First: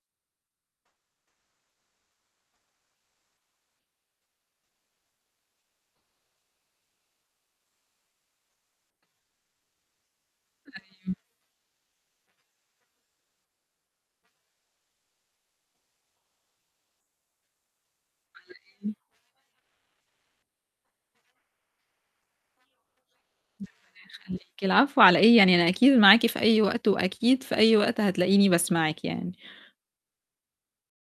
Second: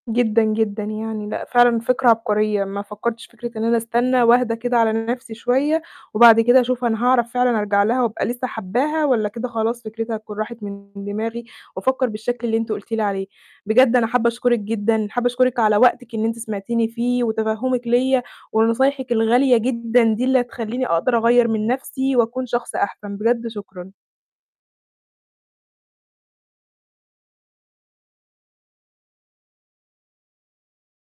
جدًا جدًا يعني. لأ فعلًا فكرة عبقرية. ما فكرتش في فكرة إن أنا أستنى وأهدى كده على نفسي شوية، وبعد كده أشوف أنا هاعرف فعلًا أرجع لها وأبقى لسه حاباها، والّا كده خلاص فكرتها هتكون راحت من أيوة. دماغي، وأفكر بالشكل اللي أنتِ قلتِ لي عليه. بجد أنا حابة أشكرِك جدًا. حابة أشكرِك على وقتِك إن أنتِ سمعتيني فيه، وتفهمِك ليَّ، على إيه؟ ونصايحِك الغالية جدًا دي اللي هتخليني أقدر أغيّر من نفسي، وأكون شخص أحسن. بجد الله شكرًا. يخليكِ. العفو على إيه؟ يعني أنا أكيد معاكِ في أي وقت، وأكيد في أي وقت هتلاقيني باسمعِك يعني.